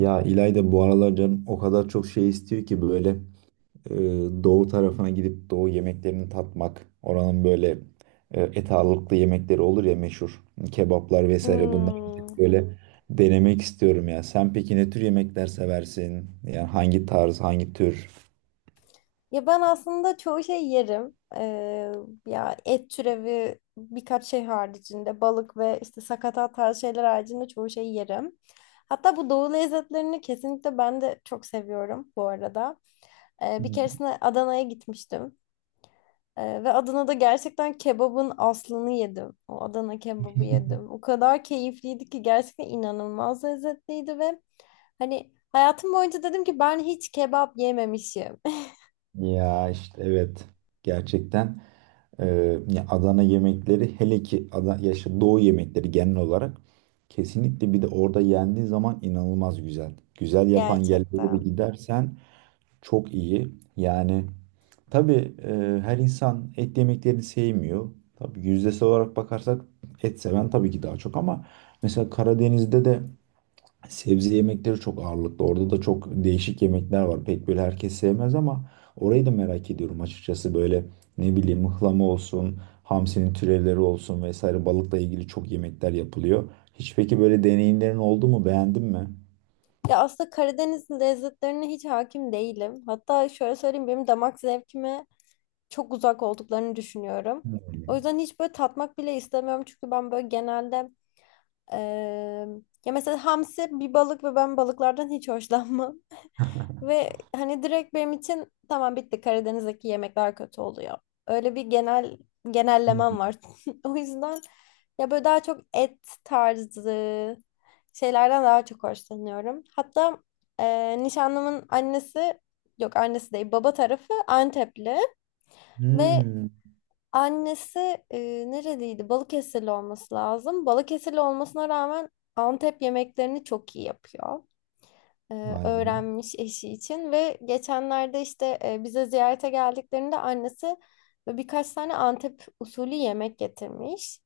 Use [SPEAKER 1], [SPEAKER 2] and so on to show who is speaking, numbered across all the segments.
[SPEAKER 1] Ya İlayda bu aralar canım o kadar çok şey istiyor ki böyle e, doğu tarafına gidip doğu yemeklerini tatmak. Oranın böyle et ağırlıklı yemekleri olur ya meşhur kebaplar vesaire bunları
[SPEAKER 2] Hmm.
[SPEAKER 1] gidip böyle denemek istiyorum ya. Sen peki ne tür yemekler seversin? Yani hangi tarz, hangi tür?
[SPEAKER 2] Ya ben aslında çoğu şey yerim. Ya et türevi birkaç şey haricinde balık ve işte sakatat tarzı şeyler haricinde çoğu şey yerim. Hatta bu doğu lezzetlerini kesinlikle ben de çok seviyorum bu arada. Bir keresinde Adana'ya gitmiştim. Ve Adana'da gerçekten kebabın aslını yedim. O Adana kebabı yedim. O kadar keyifliydi ki gerçekten inanılmaz lezzetliydi ve hani hayatım boyunca dedim ki ben hiç kebap yememişim.
[SPEAKER 1] Ya işte evet gerçekten. Ya Adana yemekleri hele ki Adana, yaşa Doğu yemekleri genel olarak kesinlikle bir de orada yendiği zaman inanılmaz güzel. Güzel yapan yerlere de
[SPEAKER 2] Gerçekten.
[SPEAKER 1] gidersen çok iyi. Yani tabii her insan et yemeklerini sevmiyor. Tabii yüzdesi olarak bakarsak et seven tabii ki daha çok ama mesela Karadeniz'de de sebze yemekleri çok ağırlıklı. Orada da çok değişik yemekler var. Pek böyle herkes sevmez ama orayı da merak ediyorum açıkçası. Böyle ne bileyim mıhlama olsun, hamsinin türevleri olsun vesaire balıkla ilgili çok yemekler yapılıyor. Hiç peki böyle deneyimlerin oldu mu? Beğendin mi?
[SPEAKER 2] Ya aslında Karadeniz lezzetlerine hiç hakim değilim. Hatta şöyle söyleyeyim, benim damak zevkime çok uzak olduklarını düşünüyorum. O
[SPEAKER 1] Hmm.
[SPEAKER 2] yüzden hiç böyle tatmak bile istemiyorum. Çünkü ben böyle genelde eee, ya mesela hamsi bir balık ve ben balıklardan hiç hoşlanmam. Ve hani direkt benim için tamam, bitti, Karadeniz'deki yemekler kötü oluyor. Öyle bir genel genellemem
[SPEAKER 1] Hmm.
[SPEAKER 2] var. O yüzden ya böyle daha çok et tarzı şeylerden daha çok hoşlanıyorum. Hatta nişanlımın annesi, yok annesi değil, baba tarafı Antepli ve
[SPEAKER 1] Hmm.
[SPEAKER 2] annesi e, nereliydi? Balıkesirli olması lazım. Balıkesirli olmasına rağmen Antep yemeklerini çok iyi yapıyor,
[SPEAKER 1] Vay be.
[SPEAKER 2] öğrenmiş eşi için ve geçenlerde işte bize ziyarete geldiklerinde annesi böyle birkaç tane Antep usulü yemek getirmiş.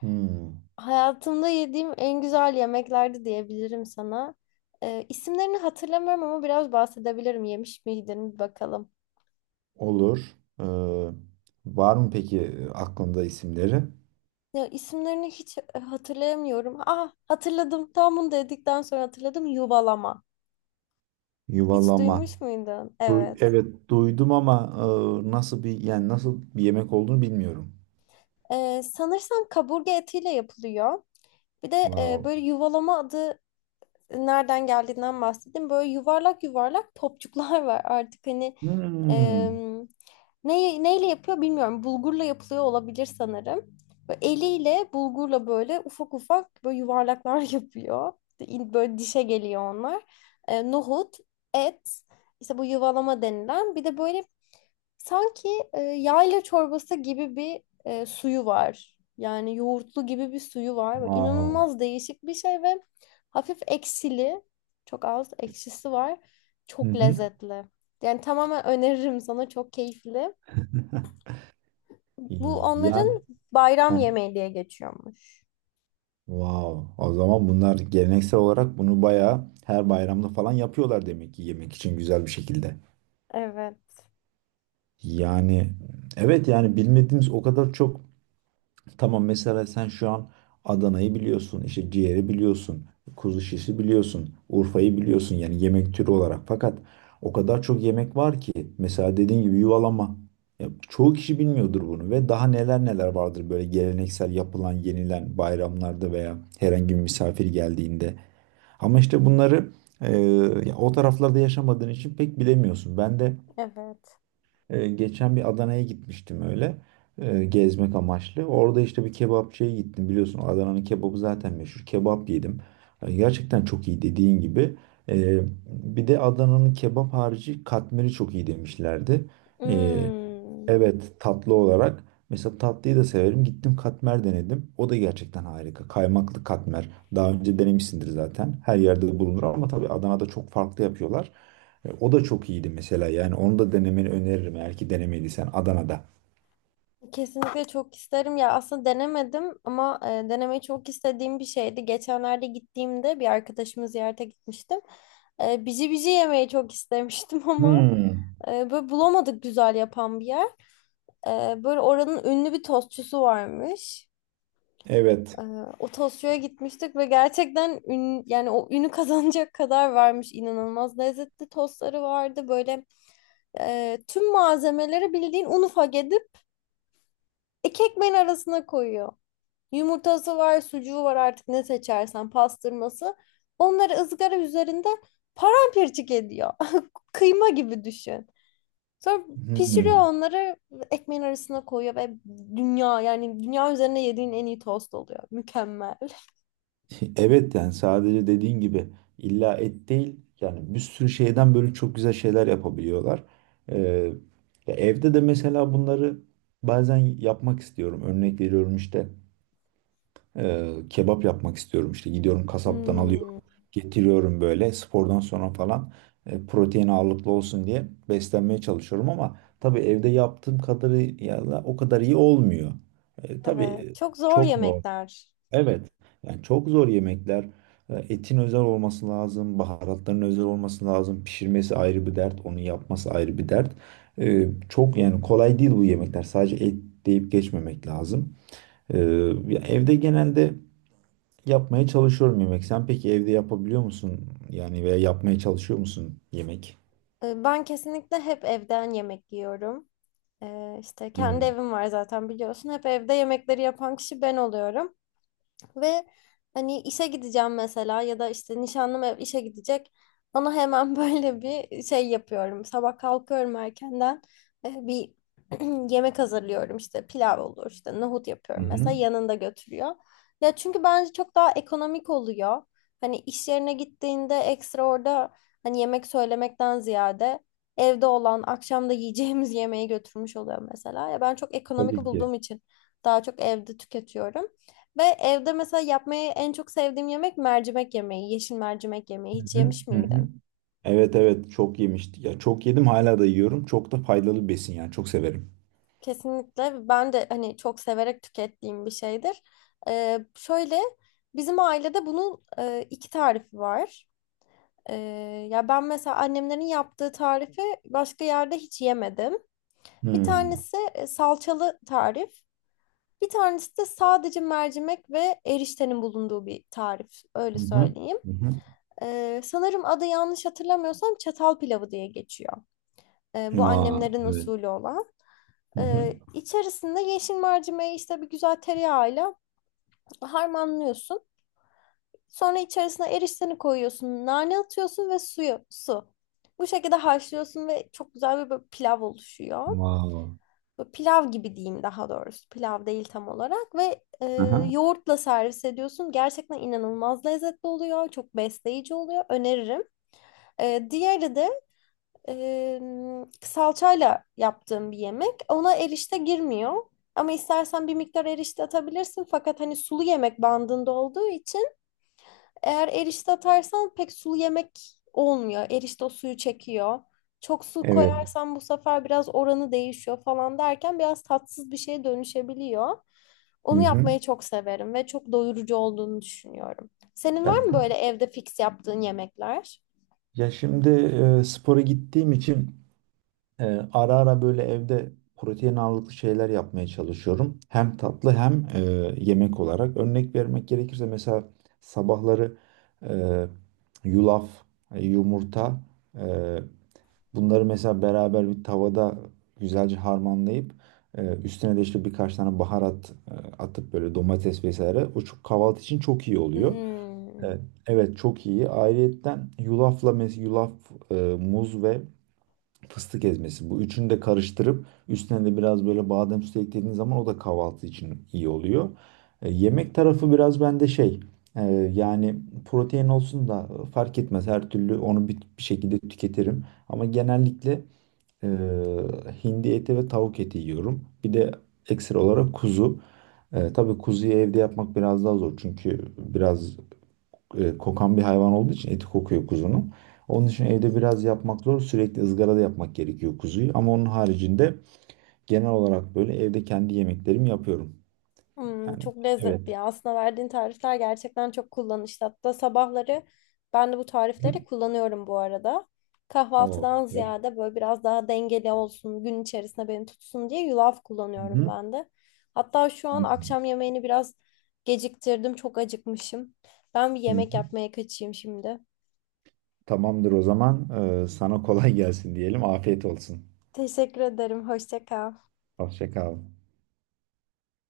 [SPEAKER 1] Hmm.
[SPEAKER 2] Hayatımda yediğim en güzel yemeklerdi diyebilirim sana. İsimlerini hatırlamıyorum ama biraz bahsedebilirim. Yemiş miydin bir bakalım.
[SPEAKER 1] Olur. Ee, var mı peki aklında isimleri?
[SPEAKER 2] Ya isimlerini hiç hatırlayamıyorum. Ah, hatırladım. Tam bunu dedikten sonra hatırladım. Yuvalama. Hiç
[SPEAKER 1] Yuvalama.
[SPEAKER 2] duymuş muydun? Evet.
[SPEAKER 1] Evet duydum ama nasıl bir yani nasıl bir yemek olduğunu bilmiyorum.
[SPEAKER 2] Sanırsam kaburga etiyle yapılıyor. Bir de
[SPEAKER 1] Wow.
[SPEAKER 2] böyle yuvalama adı nereden geldiğinden bahsedeyim. Böyle yuvarlak yuvarlak topçuklar var artık hani,
[SPEAKER 1] Hmm.
[SPEAKER 2] em, neyle yapıyor bilmiyorum. Bulgurla yapılıyor olabilir sanırım. Böyle eliyle bulgurla böyle ufak ufak böyle yuvarlaklar yapıyor. Böyle dişe geliyor onlar. Nohut, et, işte bu yuvalama denilen. Bir de böyle sanki yayla çorbası gibi bir suyu var. Yani yoğurtlu gibi bir suyu var. Böyle
[SPEAKER 1] Wow.
[SPEAKER 2] İnanılmaz değişik bir şey ve hafif ekşili. Çok az ekşisi var.
[SPEAKER 1] Hı
[SPEAKER 2] Çok
[SPEAKER 1] hı.
[SPEAKER 2] lezzetli. Yani tamamen öneririm sana. Çok keyifli. Bu
[SPEAKER 1] Yani
[SPEAKER 2] onların bayram
[SPEAKER 1] heh.
[SPEAKER 2] yemeği diye geçiyormuş.
[SPEAKER 1] Wow. O zaman bunlar geleneksel olarak bunu bayağı her bayramda falan yapıyorlar demek ki yemek için güzel bir şekilde.
[SPEAKER 2] Evet.
[SPEAKER 1] Yani evet, yani bilmediğimiz o kadar çok. Tamam, mesela sen şu an Adana'yı biliyorsun, işte ciğeri biliyorsun, kuzu şişi biliyorsun, Urfa'yı biliyorsun yani yemek türü olarak. Fakat o kadar çok yemek var ki mesela dediğin gibi yuvalama. Ya, çoğu kişi bilmiyordur bunu ve daha neler neler vardır böyle geleneksel yapılan, yenilen bayramlarda veya herhangi bir misafir geldiğinde. Ama işte bunları e, ya o taraflarda yaşamadığın için pek bilemiyorsun. Ben de
[SPEAKER 2] Evet.
[SPEAKER 1] geçen bir Adana'ya gitmiştim öyle. Gezmek amaçlı. Orada işte bir kebapçıya gittim. Biliyorsun Adana'nın kebabı zaten meşhur. Kebap yedim. Gerçekten çok iyi dediğin gibi. E, bir de Adana'nın kebap harici katmeri çok iyi demişlerdi. E,
[SPEAKER 2] Hmm.
[SPEAKER 1] Evet, tatlı olarak. Mesela tatlıyı da severim. Gittim katmer denedim. O da gerçekten harika. Kaymaklı katmer. Daha önce denemişsindir zaten. Her yerde de bulunur ama tabii Adana'da çok farklı yapıyorlar. O da çok iyiydi mesela. Yani onu da denemeni öneririm eğer ki denemediysen Adana'da.
[SPEAKER 2] Kesinlikle çok isterim ya, aslında denemedim ama denemeyi çok istediğim bir şeydi. Geçenlerde gittiğimde bir arkadaşımı ziyarete gitmiştim. Bici bici yemeyi çok istemiştim ama
[SPEAKER 1] Hmm.
[SPEAKER 2] böyle bulamadık güzel yapan bir yer. Böyle oranın ünlü bir tostçusu varmış.
[SPEAKER 1] Evet.
[SPEAKER 2] E, O tostçuya gitmiştik ve gerçekten yani o ünü kazanacak kadar varmış, inanılmaz lezzetli tostları vardı. Böyle tüm malzemeleri bildiğin un ufak edip iki ekmeğin arasına koyuyor. Yumurtası var, sucuğu var, artık ne seçersen, pastırması. Onları ızgara üzerinde paramparçık ediyor. Kıyma gibi düşün. Sonra pişiriyor
[SPEAKER 1] Hmm.
[SPEAKER 2] onları, ekmeğin arasına koyuyor ve dünya, yani dünya üzerine yediğin en iyi tost oluyor. Mükemmel.
[SPEAKER 1] Evet yani sadece dediğin gibi illa et değil yani bir sürü şeyden böyle çok güzel şeyler yapabiliyorlar. Ee, ya evde de mesela bunları bazen yapmak istiyorum. Örnek veriyorum işte kebap yapmak istiyorum işte gidiyorum kasaptan alıyorum
[SPEAKER 2] Hmm,
[SPEAKER 1] getiriyorum böyle spordan sonra falan protein ağırlıklı olsun diye beslenmeye çalışıyorum ama tabii evde yaptığım kadarıyla o kadar iyi olmuyor. E,
[SPEAKER 2] evet.
[SPEAKER 1] tabii
[SPEAKER 2] Çok zor
[SPEAKER 1] çok normal.
[SPEAKER 2] yemekler.
[SPEAKER 1] Evet. Yani çok zor yemekler. Etin özel olması lazım, baharatların özel olması lazım. Pişirmesi ayrı bir dert, onu yapması ayrı bir dert. Çok yani kolay değil bu yemekler. Sadece et deyip geçmemek lazım. E, ya evde genelde yapmaya çalışıyorum yemek. Sen peki evde yapabiliyor musun? Yani veya yapmaya çalışıyor musun yemek?
[SPEAKER 2] Ben kesinlikle hep evden yemek yiyorum. İşte kendi
[SPEAKER 1] Hmm.
[SPEAKER 2] evim var zaten biliyorsun. Hep evde yemekleri yapan kişi ben oluyorum. Ve hani işe gideceğim mesela ya da işte nişanlım ev işe gidecek. Ona hemen böyle bir şey yapıyorum. Sabah kalkıyorum erkenden. Bir yemek hazırlıyorum, işte pilav olur, işte nohut
[SPEAKER 1] Hı
[SPEAKER 2] yapıyorum
[SPEAKER 1] hı.
[SPEAKER 2] mesela, yanında götürüyor. Ya çünkü bence çok daha ekonomik oluyor. Hani iş yerine gittiğinde ekstra orada hani yemek söylemekten ziyade evde olan, akşamda yiyeceğimiz yemeği götürmüş oluyor mesela. Ya ben çok ekonomik
[SPEAKER 1] Tabii ki.
[SPEAKER 2] bulduğum için daha çok evde tüketiyorum. Ve evde mesela yapmayı en çok sevdiğim yemek mercimek yemeği, yeşil mercimek yemeği.
[SPEAKER 1] Hı
[SPEAKER 2] Hiç
[SPEAKER 1] hı.
[SPEAKER 2] yemiş
[SPEAKER 1] Hı hı.
[SPEAKER 2] miydin?
[SPEAKER 1] Evet evet çok yemiştik. Ya çok yedim hala da yiyorum. Çok da faydalı bir besin yani çok severim.
[SPEAKER 2] Kesinlikle ben de hani çok severek tükettiğim bir şeydir. Şöyle, bizim ailede bunun iki tarifi var. Ya ben mesela annemlerin yaptığı tarifi başka yerde hiç yemedim. Bir
[SPEAKER 1] Hmm.
[SPEAKER 2] tanesi salçalı tarif. Bir tanesi de sadece mercimek ve eriştenin bulunduğu bir tarif. Öyle
[SPEAKER 1] Hı hı.
[SPEAKER 2] söyleyeyim.
[SPEAKER 1] Hı hı.
[SPEAKER 2] Sanırım adı, yanlış hatırlamıyorsam, çatal pilavı diye geçiyor. Bu
[SPEAKER 1] Vay,
[SPEAKER 2] annemlerin
[SPEAKER 1] evet.
[SPEAKER 2] usulü olan.
[SPEAKER 1] Hı hı.
[SPEAKER 2] İçerisinde yeşil mercimeği işte bir güzel tereyağıyla harmanlıyorsun. Sonra içerisine erişteni koyuyorsun, nane atıyorsun ve suyu, su. Bu şekilde haşlıyorsun ve çok güzel bir böyle pilav oluşuyor.
[SPEAKER 1] Wow.
[SPEAKER 2] Böyle pilav gibi diyeyim daha doğrusu. Pilav değil tam olarak ve
[SPEAKER 1] Aha,
[SPEAKER 2] yoğurtla servis ediyorsun. Gerçekten inanılmaz lezzetli oluyor. Çok besleyici oluyor. Öneririm. Diğeri de salçayla yaptığım bir yemek. Ona erişte girmiyor. Ama istersen bir miktar erişte atabilirsin. Fakat hani sulu yemek bandında olduğu için eğer erişte atarsan pek sulu yemek olmuyor. Erişte o suyu çekiyor. Çok su
[SPEAKER 1] evet.
[SPEAKER 2] koyarsan bu sefer biraz oranı değişiyor falan derken biraz tatsız bir şeye dönüşebiliyor.
[SPEAKER 1] Hı
[SPEAKER 2] Onu
[SPEAKER 1] hı.
[SPEAKER 2] yapmayı çok severim ve çok doyurucu olduğunu düşünüyorum. Senin var mı böyle
[SPEAKER 1] Yaptım.
[SPEAKER 2] evde fix yaptığın yemekler?
[SPEAKER 1] Ya şimdi spora gittiğim için e, ara ara böyle evde protein ağırlıklı şeyler yapmaya çalışıyorum. Hem tatlı hem yemek olarak. Örnek vermek gerekirse mesela sabahları e, yulaf, yumurta, e, Bunları mesela beraber bir tavada güzelce harmanlayıp üstüne de işte birkaç tane baharat atıp böyle domates vesaire. O çok kahvaltı için çok iyi oluyor.
[SPEAKER 2] Hmm.
[SPEAKER 1] Evet, evet çok iyi. Ayrıyetten yulaf, muz ve fıstık ezmesi. Bu üçünü de karıştırıp üstüne de biraz böyle badem sütü eklediğiniz zaman o da kahvaltı için iyi oluyor. Yemek tarafı biraz bende şey e, yani protein olsun da fark etmez. Her türlü onu bir şekilde tüketirim. Ama genellikle ee, hindi eti ve tavuk eti yiyorum. Bir de ekstra olarak kuzu. Tabii kuzuyu evde yapmak biraz daha zor çünkü biraz kokan bir hayvan olduğu için eti kokuyor kuzunun. Onun için evde biraz yapmak zor. Sürekli ızgarada yapmak gerekiyor kuzuyu. Ama onun haricinde genel olarak böyle evde kendi yemeklerimi yapıyorum.
[SPEAKER 2] Hmm,
[SPEAKER 1] Yani
[SPEAKER 2] çok
[SPEAKER 1] evet.
[SPEAKER 2] lezzetli ya. Aslında verdiğin tarifler gerçekten çok kullanışlı. Hatta sabahları ben de bu
[SPEAKER 1] Hı.
[SPEAKER 2] tarifleri kullanıyorum bu arada.
[SPEAKER 1] O
[SPEAKER 2] Kahvaltıdan
[SPEAKER 1] süper.
[SPEAKER 2] ziyade böyle biraz daha dengeli olsun, gün içerisinde beni tutsun diye yulaf
[SPEAKER 1] Hı
[SPEAKER 2] kullanıyorum
[SPEAKER 1] hı.
[SPEAKER 2] ben de. Hatta şu
[SPEAKER 1] Hı
[SPEAKER 2] an
[SPEAKER 1] hı.
[SPEAKER 2] akşam yemeğini biraz geciktirdim, çok acıkmışım. Ben bir
[SPEAKER 1] Hı
[SPEAKER 2] yemek
[SPEAKER 1] hı.
[SPEAKER 2] yapmaya kaçayım şimdi.
[SPEAKER 1] Tamamdır o zaman. Sana kolay gelsin diyelim. Afiyet olsun.
[SPEAKER 2] Teşekkür ederim. Hoşça kal.
[SPEAKER 1] Hoşça kal.